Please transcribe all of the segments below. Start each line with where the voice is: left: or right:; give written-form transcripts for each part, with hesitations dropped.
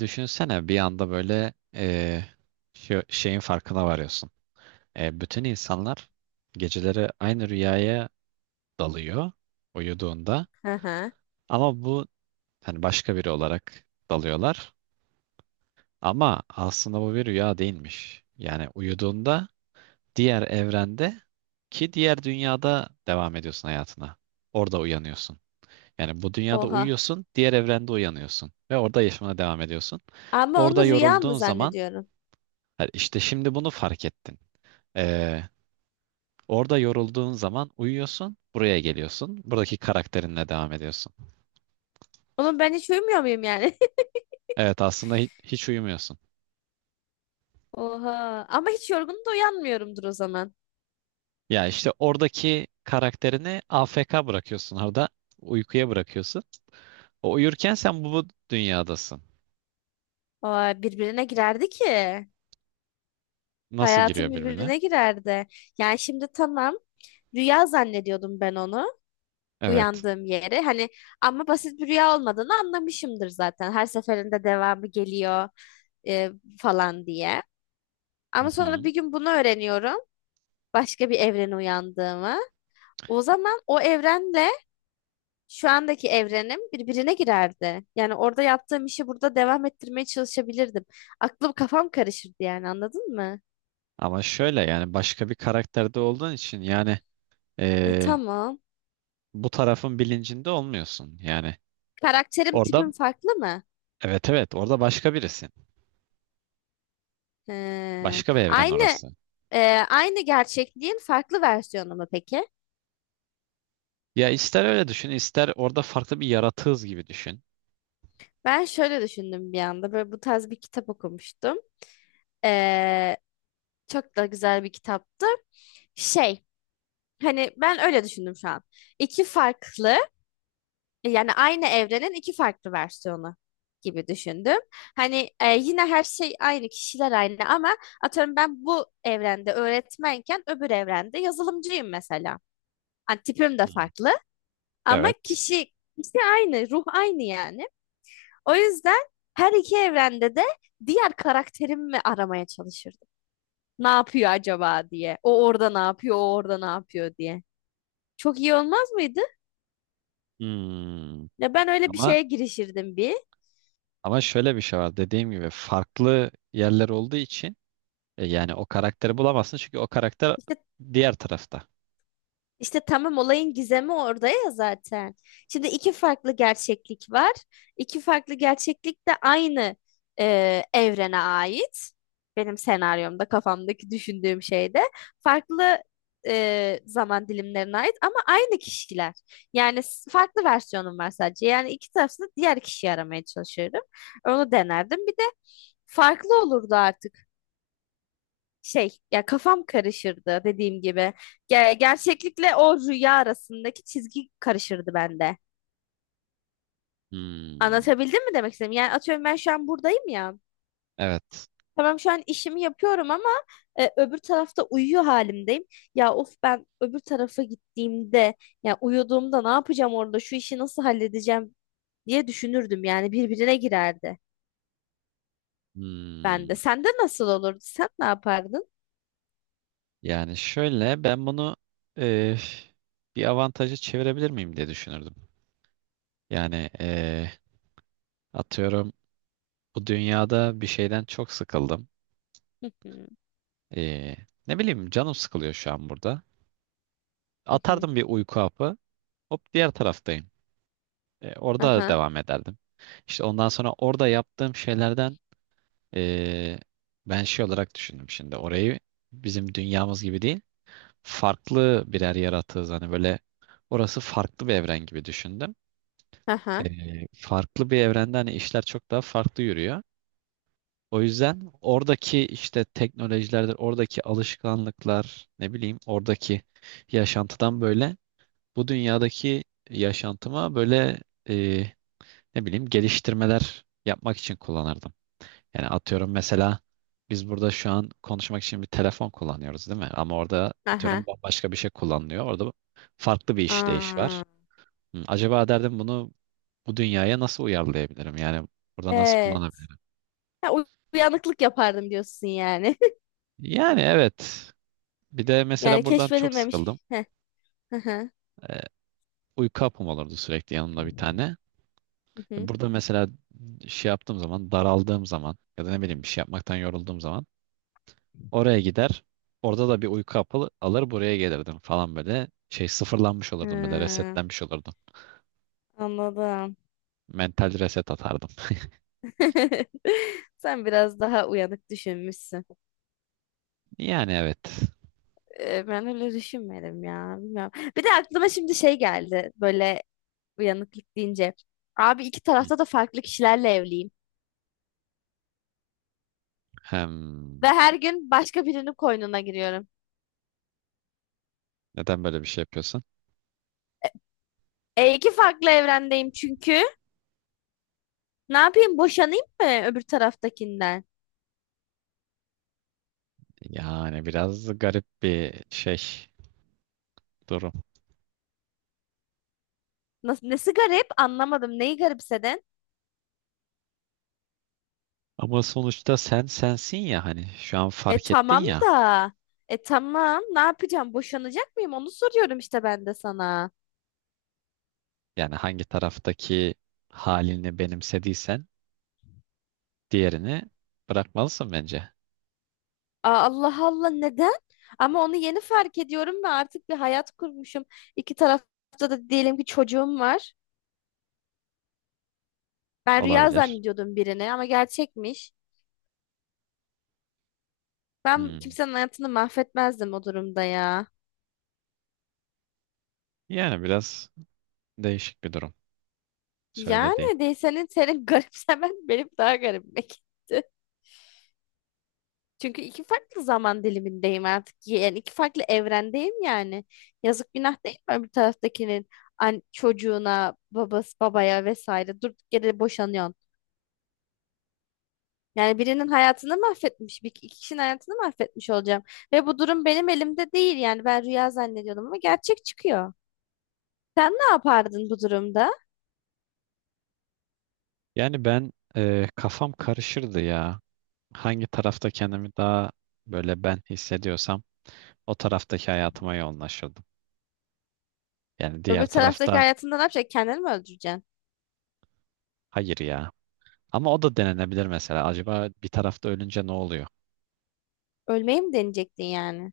right: Düşünsene bir anda böyle şu şeyin farkına varıyorsun. Bütün insanlar geceleri aynı rüyaya dalıyor uyuduğunda,
left: Hı hı.
right: ama bu hani başka biri olarak dalıyorlar. Ama aslında bu bir rüya değilmiş. Yani uyuduğunda diğer evrende ki diğer dünyada devam ediyorsun hayatına. Orada uyanıyorsun. Yani bu dünyada
left: Oha.
right: uyuyorsun, diğer evrende uyanıyorsun ve orada yaşamına devam ediyorsun.
left: Ama
right: Orada
left: onu rüya mı
right: yorulduğun zaman
left: zannediyorum?
right: ha, İşte şimdi bunu fark ettin. Ee, Orada yorulduğun zaman uyuyorsun, buraya geliyorsun. Buradaki karakterinle devam ediyorsun.
left: Oğlum ben hiç uyumuyor muyum yani?
right: Evet, aslında hiç uyumuyorsun.
left: Oha. Ama hiç yorgun da uyanmıyorumdur o zaman.
right: Ya işte oradaki karakterini AFK bırakıyorsun orada. Uykuya bırakıyorsun. O uyurken sen bu dünyadasın.
left: Aa, birbirine girerdi ki.
right: Nasıl
left: Hayatım
right: giriyor birbirine?
left: birbirine girerdi. Yani şimdi tamam. Rüya zannediyordum ben onu.
right: Evet.
left: Uyandığım yeri. Hani ama basit bir rüya olmadığını anlamışımdır zaten. Her seferinde devamı geliyor e, falan diye.
right: Hı
left: Ama sonra
right: hı.
left: bir gün bunu öğreniyorum. Başka bir evrene uyandığımı. O zaman o evrenle şu andaki evrenim birbirine girerdi. Yani orada yaptığım işi burada devam ettirmeye çalışabilirdim. Aklım kafam karışırdı yani anladın mı?
right: Ama şöyle, yani başka bir karakterde olduğun için yani ee,
left: Tamam.
right: bu tarafın bilincinde olmuyorsun. Yani
left: Karakterim
right: orada,
left: tipim farklı mı?
right: evet evet, orada başka birisin.
left: He.
right: Başka bir evren
left: Aynı
right: orası.
left: e, aynı gerçekliğin farklı versiyonu mu peki?
right: Ya ister öyle düşün, ister orada farklı bir yaratığız gibi düşün.
left: Ben şöyle düşündüm bir anda. Böyle bu tarz bir kitap okumuştum. E, Çok da güzel bir kitaptı. Şey, hani ben öyle düşündüm şu an. İki farklı, yani aynı evrenin iki farklı versiyonu gibi düşündüm. Hani yine her şey aynı, kişiler aynı ama atıyorum ben bu evrende öğretmenken öbür evrende yazılımcıyım mesela. Hani tipim de
right: Hmm.
left: farklı ama
right: Evet.
left: kişi aynı, ruh aynı yani. O yüzden her iki evrende de diğer karakterimi aramaya çalışırdım. Ne yapıyor acaba diye. O orada ne yapıyor, o orada ne yapıyor diye. Çok iyi olmaz mıydı?
right: Hmm.
left: Ya ben öyle bir
right: Ama
left: şeye girişirdim bir.
right: ama şöyle bir şey var. Dediğim gibi farklı yerler olduğu için yani o karakteri bulamazsın, çünkü o karakter
left: İşte
right: diğer tarafta.
left: İşte tamam, olayın gizemi orada ya zaten. Şimdi iki farklı gerçeklik var. İki farklı gerçeklik de aynı evrene ait. Benim senaryomda kafamdaki düşündüğüm şeyde farklı zaman dilimlerine ait ama aynı kişiler. Farklı versiyonum var sadece. Yani iki tarafta diğer kişiyi aramaya çalışıyorum. Onu denerdim. Bir de farklı olurdu artık, şey ya kafam karışırdı dediğim gibi. Gerçeklikle o rüya arasındaki çizgi karışırdı bende.
right: Hmm.
left: Anlatabildim mi demek istedim? Yani atıyorum ben şu an buradayım ya.
right: Evet.
left: Tamam, şu an işimi yapıyorum ama öbür tarafta uyuyor halimdeyim. Ya of, ben öbür tarafa gittiğimde, ya uyuduğumda ne yapacağım orada, şu işi nasıl halledeceğim diye düşünürdüm. Yani birbirine girerdi bende.
right: Hmm.
left: Sende nasıl olurdu? Sen ne yapardın?
right: Yani şöyle, ben bunu e, bir avantaja çevirebilir miyim diye düşünürdüm. Yani atıyorum, bu dünyada bir şeyden çok sıkıldım.
left: Hı hı,
right: Eee, Ne bileyim, canım sıkılıyor şu an burada.
left: hı hı.
right: Atardım bir uyku hapı. Hop, diğer taraftayım. Orada
left: Aha,
right: devam ederdim. İşte ondan sonra orada yaptığım şeylerden eee, ben şey olarak düşündüm şimdi. Orayı bizim dünyamız gibi değil. Farklı birer yaratığız. Hani böyle, orası farklı bir evren gibi düşündüm.
left: aha,
right: Farklı bir evrende hani işler çok daha farklı yürüyor. O yüzden oradaki işte teknolojilerdir, oradaki alışkanlıklar, ne bileyim, oradaki yaşantıdan böyle bu dünyadaki yaşantıma böyle e, ne bileyim, geliştirmeler yapmak için kullanırdım. Yani atıyorum, mesela biz burada şu an konuşmak için bir telefon kullanıyoruz, değil mi? Ama orada atıyorum
left: aha.
right: bambaşka bir şey kullanılıyor. Orada farklı bir işleyiş
left: Aa.
right: var. Hı, acaba derdim, bunu bu dünyaya nasıl uyarlayabilirim? Yani burada nasıl
left: Ee,
right: kullanabilirim?
left: Ha, uy- uyanıklık yapardım diyorsun yani.
right: Yani evet. Bir de
left: Yani
right: mesela buradan çok sıkıldım.
left: keşfedilmemiş. Heh, hı hı,
right: Ee, Uyku hapım olurdu sürekli yanımda bir tane.
left: hı
right: E,
left: hı.
right: burada mesela şey yaptığım zaman, daraldığım zaman ya da ne bileyim bir şey yapmaktan yorulduğum zaman oraya gider. Orada da bir uyku hapı alır buraya gelirdim falan böyle. Şey, sıfırlanmış olurdum, böyle
left: Ha,
right: resetlenmiş olurdum.
left: anladım.
right: Mental reset atardım.
left: Sen biraz daha uyanık düşünmüşsün.
right: Yani evet.
left: Ben öyle düşünmedim ya. Bilmiyorum. Bir de aklıma şimdi şey geldi. Böyle, uyanıklık deyince. Abi iki
right: Hı.
left: tarafta da farklı kişilerle evliyim. Ve
right: Hem
left: her gün başka birinin koynuna giriyorum.
right: neden böyle bir şey yapıyorsun?
left: E iki farklı evrendeyim çünkü. Ne yapayım, boşanayım mı öbür taraftakinden?
right: Yani biraz garip bir şey, durum.
left: Nasıl, nesi garip anlamadım. Neyi garipsedin?
right: Ama sonuçta sen sensin ya, hani şu an
left: E
right: fark ettin
left: tamam
right: ya.
left: da. E tamam. Ne yapacağım? Boşanacak mıyım? Onu soruyorum işte ben de sana.
right: Yani hangi taraftaki halini benimsediysen diğerini bırakmalısın bence.
left: Aa, Allah Allah, neden? Ama onu yeni fark ediyorum ve artık bir hayat kurmuşum. İki tarafta da diyelim ki çocuğum var. Ben rüya
right: Olabilir.
left: zannediyordum birini ama gerçekmiş. Ben
right: Hmm.
left: kimsenin hayatını mahvetmezdim o durumda ya.
right: Yani biraz değişik bir durum söylediğin.
left: Yani değil, senin senin garipsemen benim daha garibime gitti. Çünkü iki farklı zaman dilimindeyim artık. Yani iki farklı evrendeyim yani. Yazık, günah değil mi öbür taraftakinin an çocuğuna, babası, babaya vesaire, durduk yere boşanıyorsun. Yani birinin hayatını mahvetmiş, bir iki kişinin hayatını mahvetmiş olacağım. Ve bu durum benim elimde değil yani, ben rüya zannediyordum ama gerçek çıkıyor. Sen ne yapardın bu durumda?
right: Yani ben, kafam karışırdı ya. Hangi tarafta kendimi daha böyle ben hissediyorsam o taraftaki hayatıma yoğunlaşırdım. Yani diğer
left: Öbür taraftaki
right: tarafta,
left: hayatında ne yapacaksın? Kendini mi öldüreceksin?
right: hayır ya. Ama o da denenebilir mesela. Acaba bir tarafta ölünce ne oluyor?
left: Ölmeyi mi deneyecektin yani?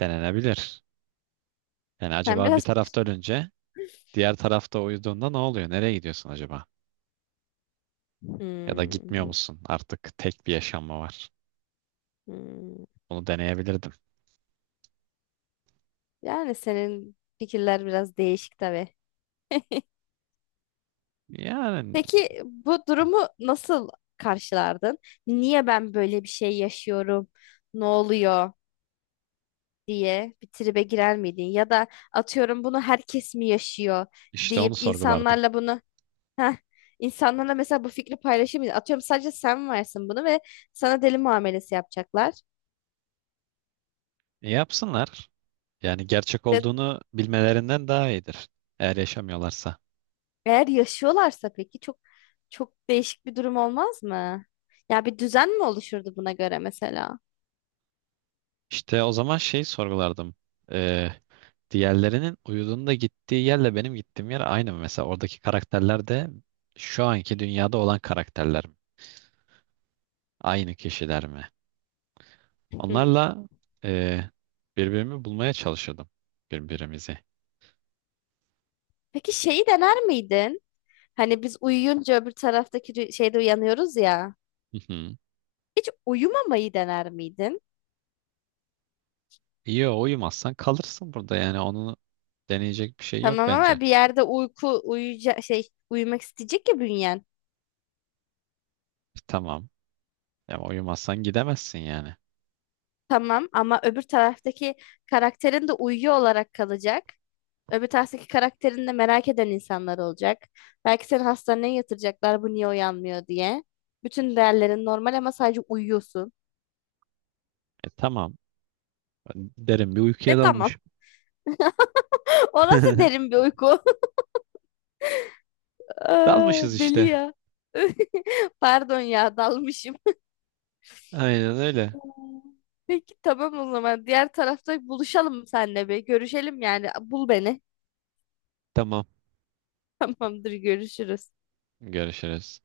right: Denenebilir. Yani
left: Sen
right: acaba bir
left: biraz...
right: tarafta ölünce diğer tarafta uyuduğunda ne oluyor? Nereye gidiyorsun acaba? Ya da
left: Hmm,
right: gitmiyor musun? Artık tek bir yaşam mı var?
left: hmm.
right: Bunu deneyebilirdim.
left: Yani senin fikirler biraz değişik tabii.
right: Yani
left: Peki bu durumu nasıl karşılardın? Niye ben böyle bir şey yaşıyorum? Ne oluyor diye bir tribe girer miydin? Ya da atıyorum bunu herkes mi yaşıyor
right: işte onu
left: deyip
right: sorgulardım.
left: insanlarla bunu, heh, insanlarla mesela bu fikri paylaşır mıydın? Atıyorum sadece sen varsın bunu ve sana deli muamelesi yapacaklar.
right: E, yapsınlar. Yani gerçek
left: Ve
right: olduğunu bilmelerinden daha iyidir. Eğer yaşamıyorlarsa.
left: eğer yaşıyorlarsa peki çok değişik bir durum olmaz mı? Ya bir düzen mi oluşurdu buna göre mesela?
right: İşte o zaman şey sorgulardım. E, Diğerlerinin uyuduğunda gittiği yerle benim gittiğim yer aynı mı? Mesela oradaki karakterler de şu anki dünyada olan karakterler mi? Aynı kişiler mi?
left: Hmm.
right: Onlarla e, birbirimi bulmaya çalışırdım. Birbirimizi.
left: Peki şeyi dener miydin? Hani biz uyuyunca öbür taraftaki şeyde uyanıyoruz ya. Hiç uyumamayı dener miydin?
right: Yo, uyumazsan kalırsın burada, yani onu deneyecek bir şey yok
left: Tamam
right: bence.
left: ama bir yerde uyku uyuyacak, şey, uyumak isteyecek ya bünyen.
right: E, tamam. Ya uyumazsan gidemezsin yani.
left: Tamam ama öbür taraftaki karakterin de uyuyor olarak kalacak. Öbür taraftaki karakterin de merak eden insanlar olacak. Belki seni hastaneye yatıracaklar, bu niye uyanmıyor diye. Bütün değerlerin normal ama sadece uyuyorsun.
right: E tamam. Derin bir
left: E
right: uykuya
left: tamam.
right: dalmış.
left: O nasıl derin bir uyku? Aa,
right: Dalmışız
left: deli
right: işte.
left: ya. Pardon ya, dalmışım.
right: Aynen öyle.
left: Hmm. Peki tamam o zaman. Diğer tarafta buluşalım seninle bir. Görüşelim yani. Bul beni.
right: Tamam.
left: Tamamdır, görüşürüz.
right: Görüşürüz.